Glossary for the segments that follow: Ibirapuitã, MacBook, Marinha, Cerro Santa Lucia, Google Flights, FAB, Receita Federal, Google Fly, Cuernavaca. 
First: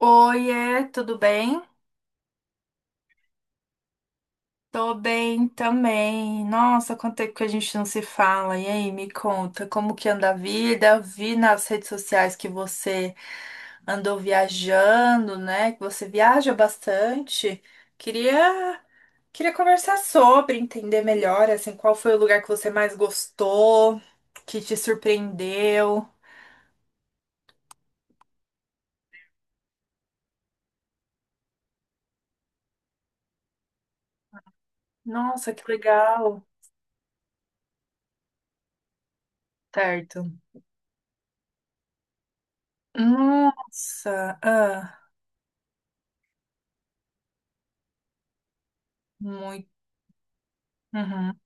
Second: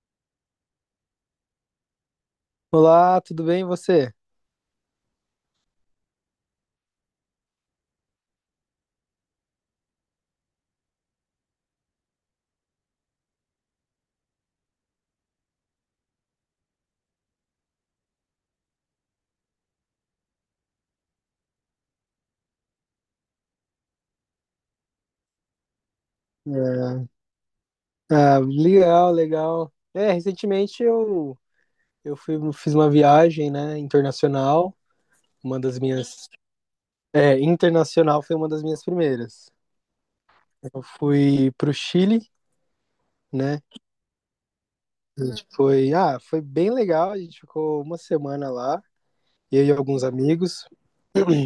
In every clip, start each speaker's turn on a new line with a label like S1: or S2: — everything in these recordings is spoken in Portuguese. S1: Oiê, tudo bem?
S2: Olá, tudo bem e você?
S1: Tô bem também. Nossa, quanto tempo que a gente não se fala. E aí, me conta, como que anda a vida? Vi nas redes sociais que você andou viajando, né? Que você viaja bastante. Queria, queria conversar sobre, entender melhor, assim, qual foi o lugar que você mais gostou, que te surpreendeu.
S2: É, ah, legal, legal. É, recentemente eu fiz uma viagem, né, internacional,
S1: Nossa,
S2: uma
S1: que
S2: das minhas,
S1: legal.
S2: internacional foi uma das minhas primeiras.
S1: Certo.
S2: Eu fui pro Chile, né,
S1: Nossa, ah,
S2: a gente foi bem legal, a gente ficou uma semana lá, eu
S1: muito.
S2: e alguns amigos,
S1: Uhum,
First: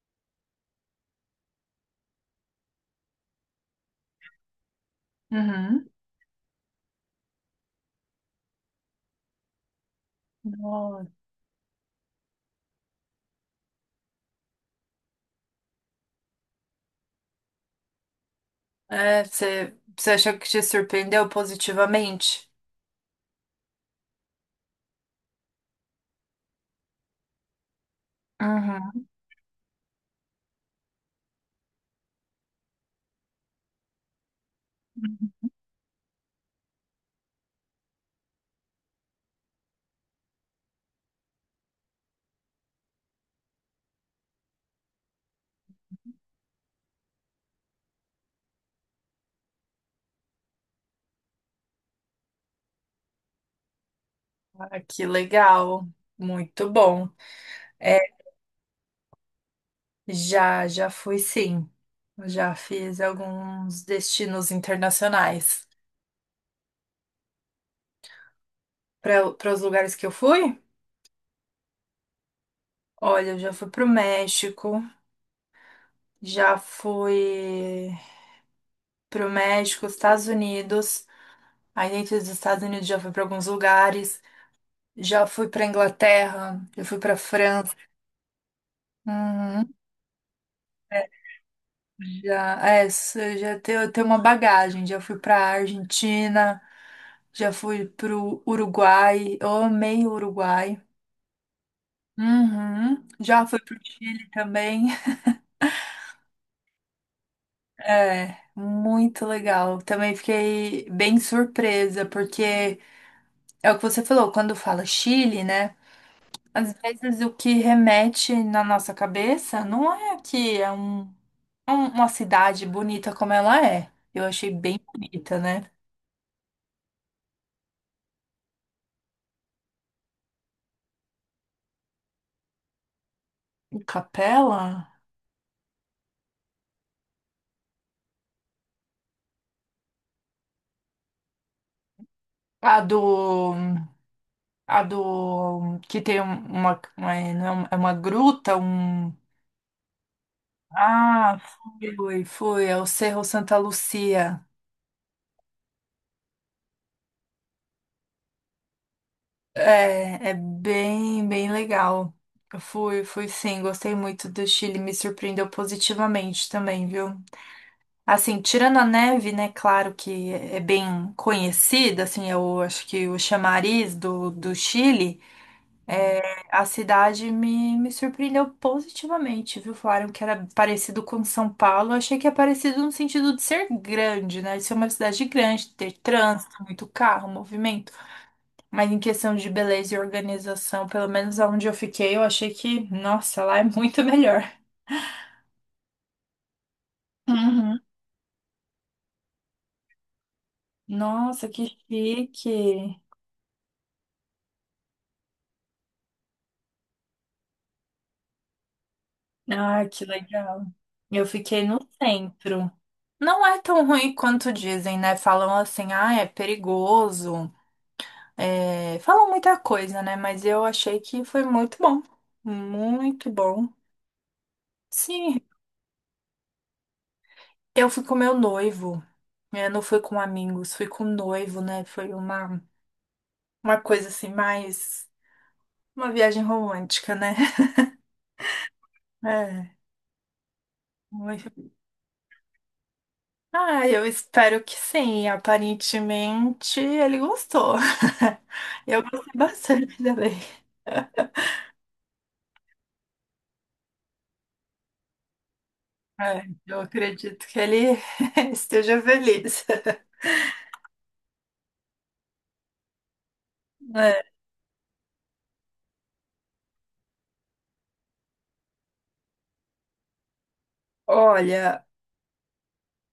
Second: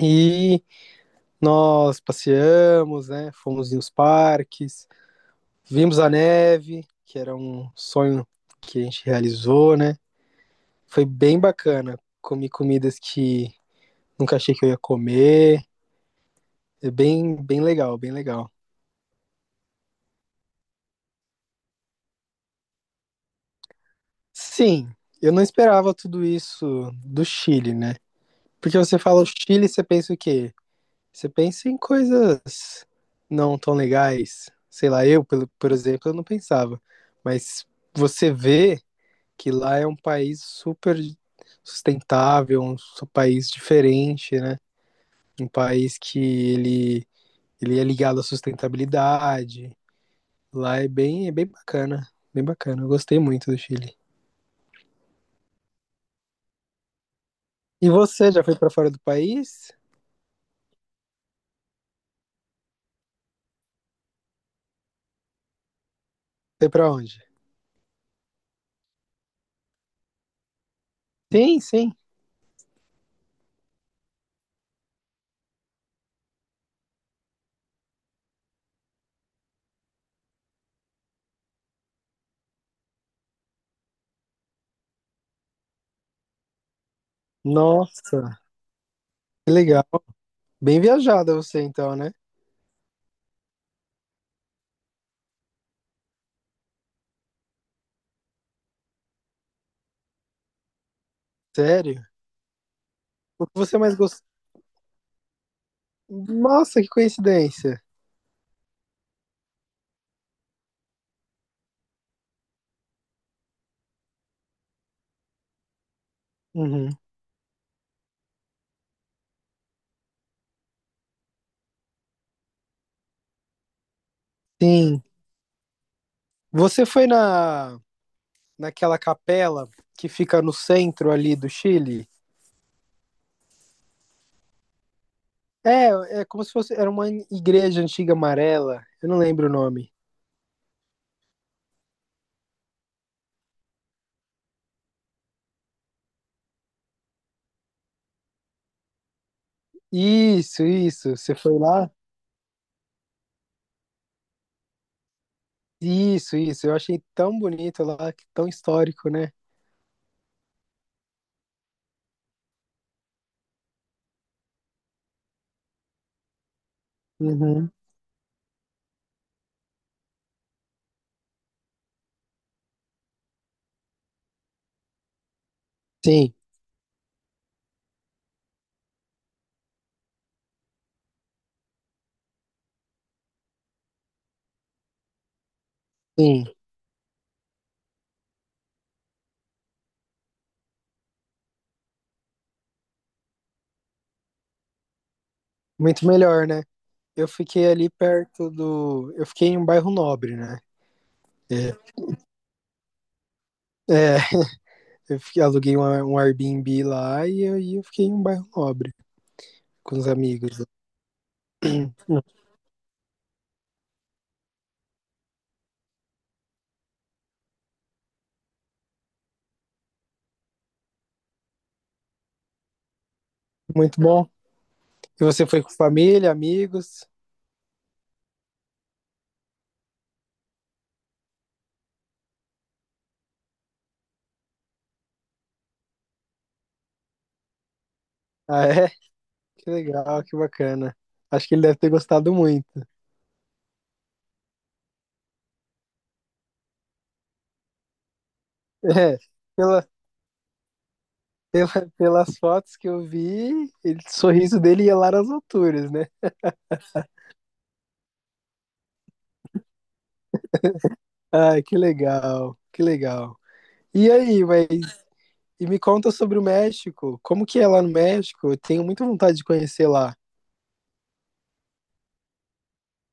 S2: e nós passeamos, né, fomos em uns parques,
S1: uhum.
S2: vimos a neve, que era um sonho que a gente realizou, né. Foi
S1: Nossa.
S2: bem bacana. Comi comidas que nunca achei que eu ia comer. É bem, bem legal, bem legal.
S1: É, você achou que te surpreendeu positivamente?
S2: Sim, eu não esperava tudo isso do Chile, né? Porque você
S1: Uhum.
S2: fala o Chile, você pensa o quê? Você pensa em coisas não tão legais. Sei lá, eu, por exemplo, eu não pensava. Mas você vê que lá é um país super sustentável, um país diferente, né? Um país. Que ele Ele é ligado à sustentabilidade. Lá é bem bacana. Bem bacana. Eu gostei muito do Chile.
S1: Ah, que legal. Muito bom.
S2: E
S1: É,
S2: você já foi para fora do país?
S1: já fui sim. Já fiz alguns destinos internacionais.
S2: Foi para onde?
S1: Para os lugares que eu fui?
S2: Sim, sim.
S1: Olha, eu já fui para o México, já fui Estados Unidos. Aí dentro dos Estados Unidos já fui para alguns lugares. Já fui para Inglaterra, já fui para França.
S2: Nossa, que
S1: Uhum.
S2: legal. Bem viajada você então, né?
S1: Já, é, cê já tem, eu tenho uma bagagem. Já fui pra Argentina, já fui pro Uruguai. Eu amei o Uruguai.
S2: Sério?
S1: Uhum. Já
S2: O que
S1: fui
S2: você
S1: pro
S2: mais gostou?
S1: Chile também.
S2: Nossa, que coincidência.
S1: É, muito legal. Também fiquei bem surpresa, porque é o que você falou, quando fala Chile, né? Às
S2: Uhum.
S1: vezes o que remete na nossa cabeça não é que é uma cidade bonita como ela é. Eu achei bem
S2: Sim.
S1: bonita, né?
S2: Você foi na naquela capela que fica no centro ali do Chile?
S1: Capela?
S2: É como se fosse era uma igreja antiga amarela. Eu não lembro o nome.
S1: A do. A do. Que tem não é uma, é uma gruta, um.
S2: Isso, isso. Você
S1: Ah,
S2: foi lá?
S1: fui. É o Cerro Santa Lucia.
S2: Isso, isso. Eu achei tão bonito lá, que tão histórico, né?
S1: É, bem legal. Eu fui sim. Gostei muito do Chile. Me surpreendeu positivamente também, viu?
S2: Uhum.
S1: Assim, tirando a neve, né? Claro que é bem conhecida, assim, eu acho que o chamariz do Chile.
S2: Sim,
S1: A cidade me surpreendeu positivamente, viu? Falaram que era parecido com São Paulo. Eu achei que é parecido no sentido de ser grande, né? De ser uma cidade grande, ter
S2: sim.
S1: trânsito, muito carro, movimento. Mas em questão de beleza e organização, pelo menos onde eu fiquei, eu achei que, nossa, lá é muito melhor.
S2: Muito melhor, né? Eu fiquei
S1: Uhum.
S2: ali perto do. Eu fiquei em um bairro nobre, né?
S1: Nossa,
S2: É,
S1: que chique!
S2: é, aluguei um Airbnb lá e eu fiquei em um bairro nobre
S1: Ah,
S2: com
S1: que
S2: os amigos.
S1: legal. Eu fiquei no centro. Não é tão ruim quanto dizem, né? Falam assim, ah, é perigoso. É, falam muita coisa, né? Mas eu achei que foi muito bom. Muito bom.
S2: Muito bom. E
S1: Sim,
S2: você foi com família, amigos?
S1: eu fui com meu noivo. Eu não fui com amigos, fui com noivo, né? Foi uma coisa assim, mais uma viagem romântica, né?
S2: Ah, é? Que
S1: É.
S2: legal, que bacana. Acho
S1: muito-
S2: que ele deve ter gostado muito.
S1: Ah, eu espero que sim. Aparentemente ele gostou. Eu
S2: É,
S1: gostei
S2: pela-
S1: bastante dele.
S2: Pela- pelas fotos que eu vi, ele, o sorriso dele ia lá nas alturas, né?
S1: É, eu acredito que ele esteja feliz.
S2: Ai, que legal, que legal. E
S1: É,
S2: aí, e me conta sobre o México. Como que é lá no México? Eu tenho muita vontade de conhecer lá.
S1: Olha.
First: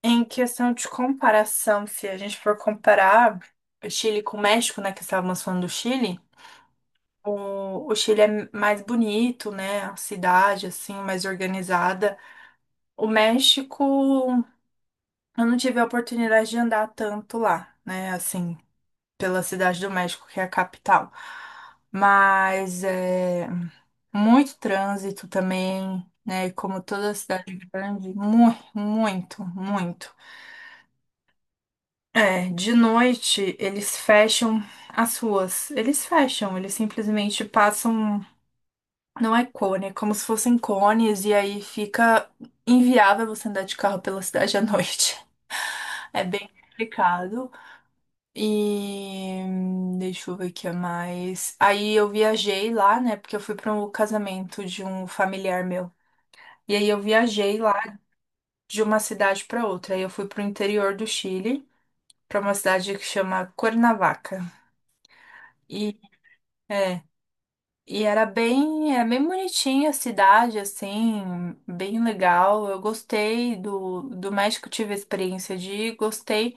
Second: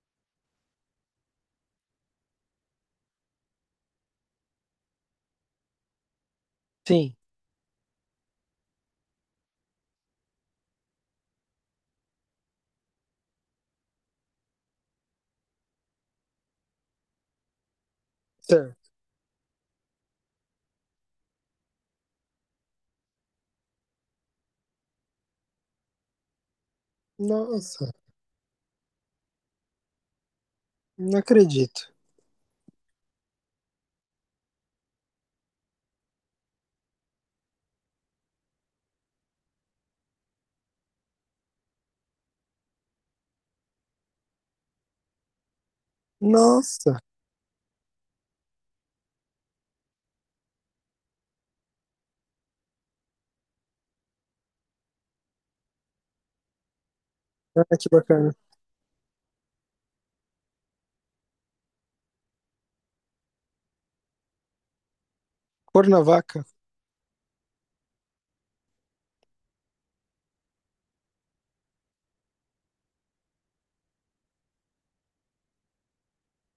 S1: Em questão de comparação, se a gente for comparar o Chile com o México, né, que estávamos falando do Chile,
S2: Sim.
S1: o Chile é mais bonito, né, a cidade, assim, mais organizada. O México, eu não tive a oportunidade de andar tanto lá, né, assim,
S2: Certo.
S1: pela cidade do México, que é a capital. Mas é muito trânsito também, né, como toda cidade
S2: Nossa,
S1: grande, muito, muito, muito.
S2: não acredito.
S1: É, de noite eles fecham as ruas. Eles fecham, eles simplesmente passam. Não é cone, é como se fossem cones, e aí fica inviável você andar de carro pela cidade à noite. É bem
S2: Nossa,
S1: complicado. E deixa eu ver o que é mais. Aí eu viajei lá, né? Porque eu fui para um casamento de um familiar meu. E aí eu viajei
S2: ah,
S1: lá
S2: que bacana.
S1: de uma cidade para outra. Aí eu fui pro interior do Chile, para uma cidade que chama Cuernavaca. E
S2: Cuernavaca?
S1: é, E era bem bonitinha a cidade, assim, bem legal. Eu gostei do México, tive a experiência de ir, gostei.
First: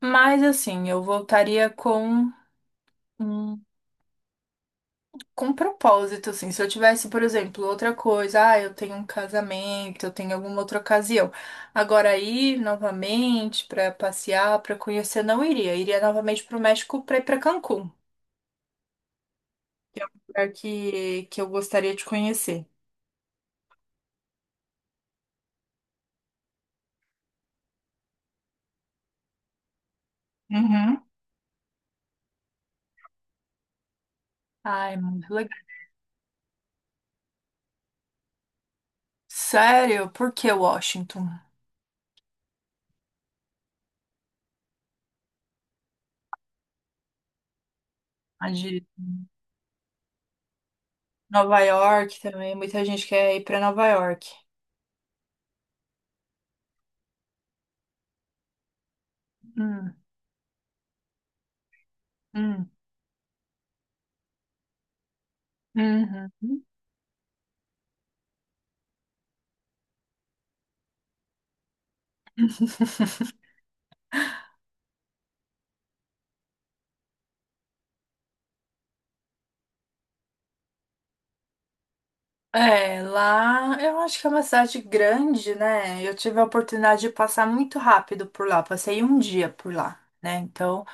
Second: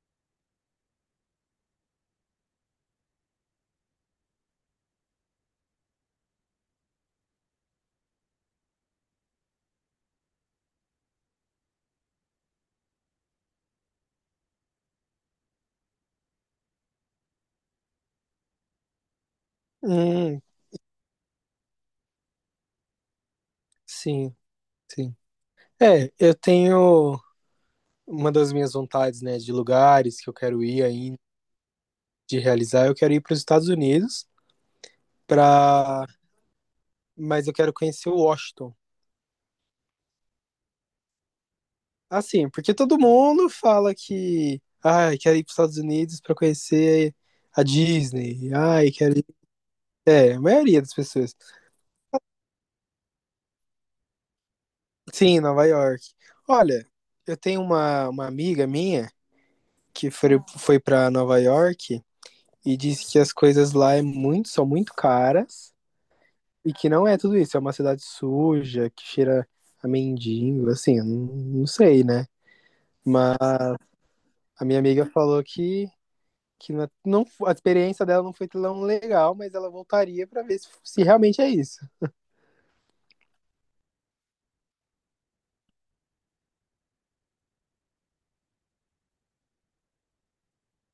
S1: Mas, assim, eu voltaria um- com um propósito, assim. Se eu tivesse, por exemplo, outra coisa, ah, eu tenho um casamento, eu tenho alguma outra ocasião. Agora, ir novamente para passear, para conhecer, não iria. Iria novamente para o México para ir para Cancún,
S2: Hum,
S1: lugar que eu gostaria de conhecer.
S2: sim, sim. É, eu tenho uma das minhas vontades, né, de lugares que eu quero ir
S1: Uhum.
S2: ainda, de realizar. Eu quero ir para os Estados Unidos
S1: Ai, muito legal.
S2: para mas eu quero conhecer o Washington.
S1: Sério? Por que Washington?
S2: Assim, porque todo mundo fala que, ai, quero ir para os Estados Unidos para conhecer a
S1: A
S2: Disney.
S1: de
S2: Ai, quero ir. É, a maioria das pessoas.
S1: Nova York também, muita gente quer ir pra Nova York.
S2: Sim, Nova York. Olha, eu tenho uma amiga minha
S1: Hum,
S2: que foi para Nova York
S1: hum,
S2: e disse que as coisas lá são muito caras
S1: uhum.
S2: e que não é tudo isso. É uma cidade suja, que cheira a mendigo, assim, eu não sei, né? Mas a minha amiga falou que a experiência dela não foi tão legal, mas ela voltaria pra ver se realmente é isso.
S1: É, lá eu acho que é uma cidade grande, né? Eu tive a oportunidade de passar muito rápido por lá, passei um dia por lá, né? Então,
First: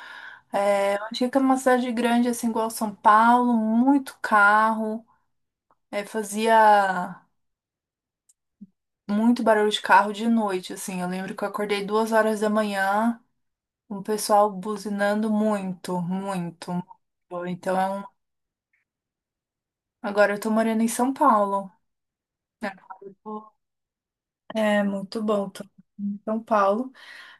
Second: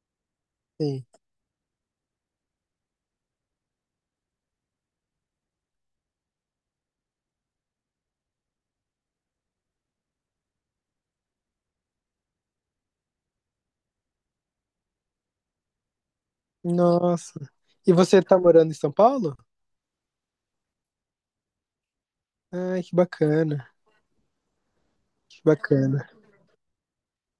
S1: é, eu
S2: Sim.
S1: achei que é uma cidade grande, assim, igual São Paulo, muito carro, é, fazia muito barulho de carro de noite, assim. Eu lembro que eu acordei 2 horas da manhã. Um pessoal buzinando muito, muito,
S2: Nossa.
S1: muito. Então é
S2: E
S1: um.
S2: você tá morando em São Paulo?
S1: Agora eu tô morando em São Paulo. Né?
S2: Ai, que
S1: Eu tô-
S2: bacana,
S1: É muito
S2: que
S1: bom, tô
S2: bacana.
S1: em São Paulo.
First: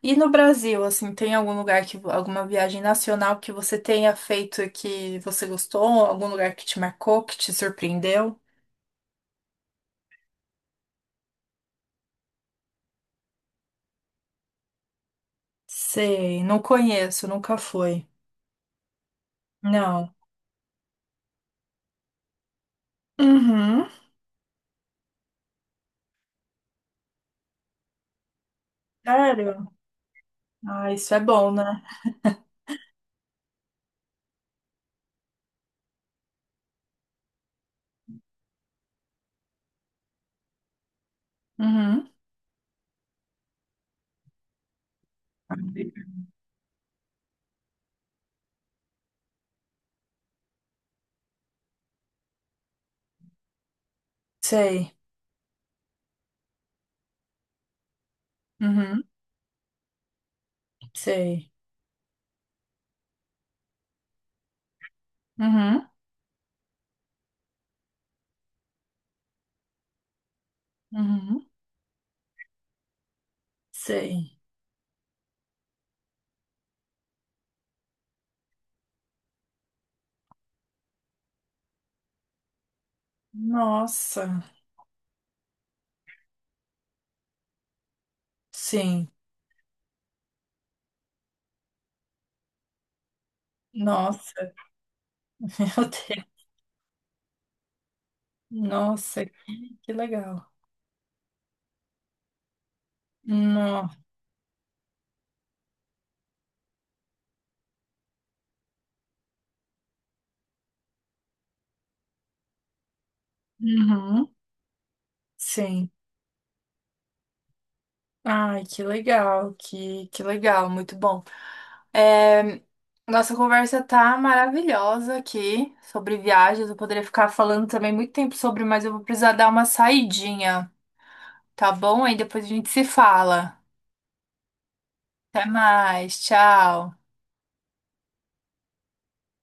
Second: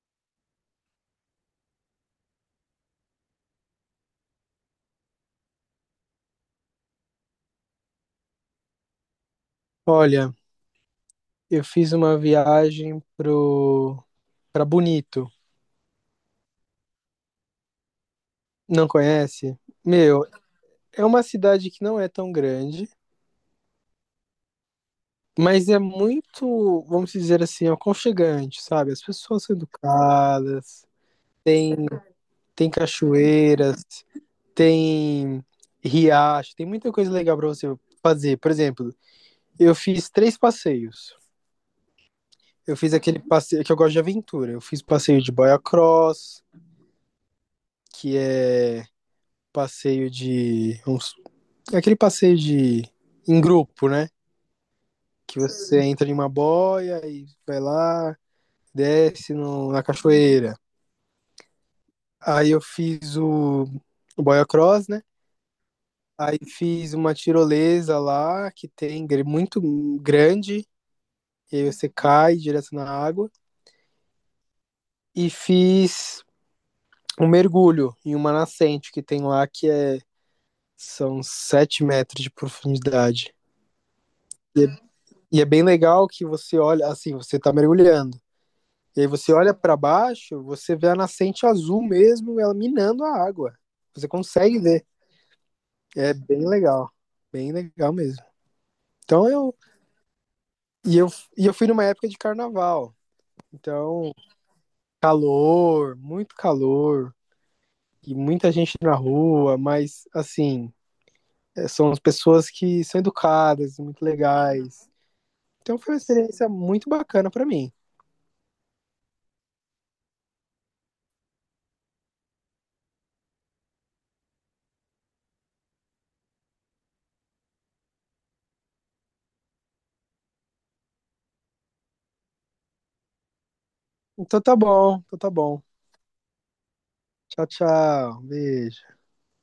S1: E no Brasil, assim, tem algum lugar que alguma viagem nacional que você tenha feito e que você gostou? Algum lugar que te marcou, que te surpreendeu?
S2: Olha, eu fiz uma viagem pro para Bonito.
S1: Sei, não conheço, nunca fui.
S2: Não conhece?
S1: Não.
S2: Meu, é uma cidade que não é tão grande,
S1: Uhum.
S2: mas é muito, vamos dizer assim, aconchegante, sabe? As pessoas são
S1: Sério?
S2: educadas,
S1: Ah, isso é bom,
S2: tem
S1: né?
S2: tem cachoeiras, tem riacho, tem muita coisa legal para você fazer. Por exemplo, eu fiz três passeios.
S1: Uhum.
S2: Eu fiz aquele passeio que eu gosto de aventura. Eu fiz passeio de boia cross, que é passeio de. Uns- aquele passeio de. Em grupo, né?
S1: Sei.
S2: Que você entra em uma boia e vai lá,
S1: Uhum.
S2: desce na cachoeira.
S1: Sei.
S2: Aí eu fiz o boia cross, né?
S1: Uhum.
S2: Aí fiz uma tirolesa lá, que tem muito grande,
S1: Uhum.
S2: e aí você cai direto na água.
S1: Sei.
S2: E fiz um mergulho em uma nascente que tem lá, são 7 metros de profundidade.
S1: Nossa,
S2: E é, e é bem legal que você olha, assim, você tá mergulhando. E aí
S1: sim.
S2: você olha para baixo, você vê a nascente azul mesmo, ela minando a água. Você
S1: Nossa,
S2: consegue ver.
S1: meu
S2: É
S1: Deus.
S2: bem legal. Bem legal mesmo.
S1: Nossa,
S2: Então eu.
S1: que legal.
S2: E eu, e eu fui numa época de carnaval.
S1: No.
S2: Então, calor, muito calor. E muita gente na rua, mas assim, são as pessoas que são educadas, muito
S1: Uhum.
S2: legais. Então
S1: Sim.
S2: foi uma experiência muito bacana pra mim.
S1: Ai, que legal, que legal, muito bom. É, nossa conversa tá maravilhosa aqui sobre viagens. Eu poderia ficar falando também muito tempo sobre, mas eu vou precisar dar uma saidinha, tá bom? Aí depois a gente se fala.
S2: Então tá bom, então tá
S1: Até
S2: bom.
S1: mais, tchau.
S2: Tchau, tchau. Beijo.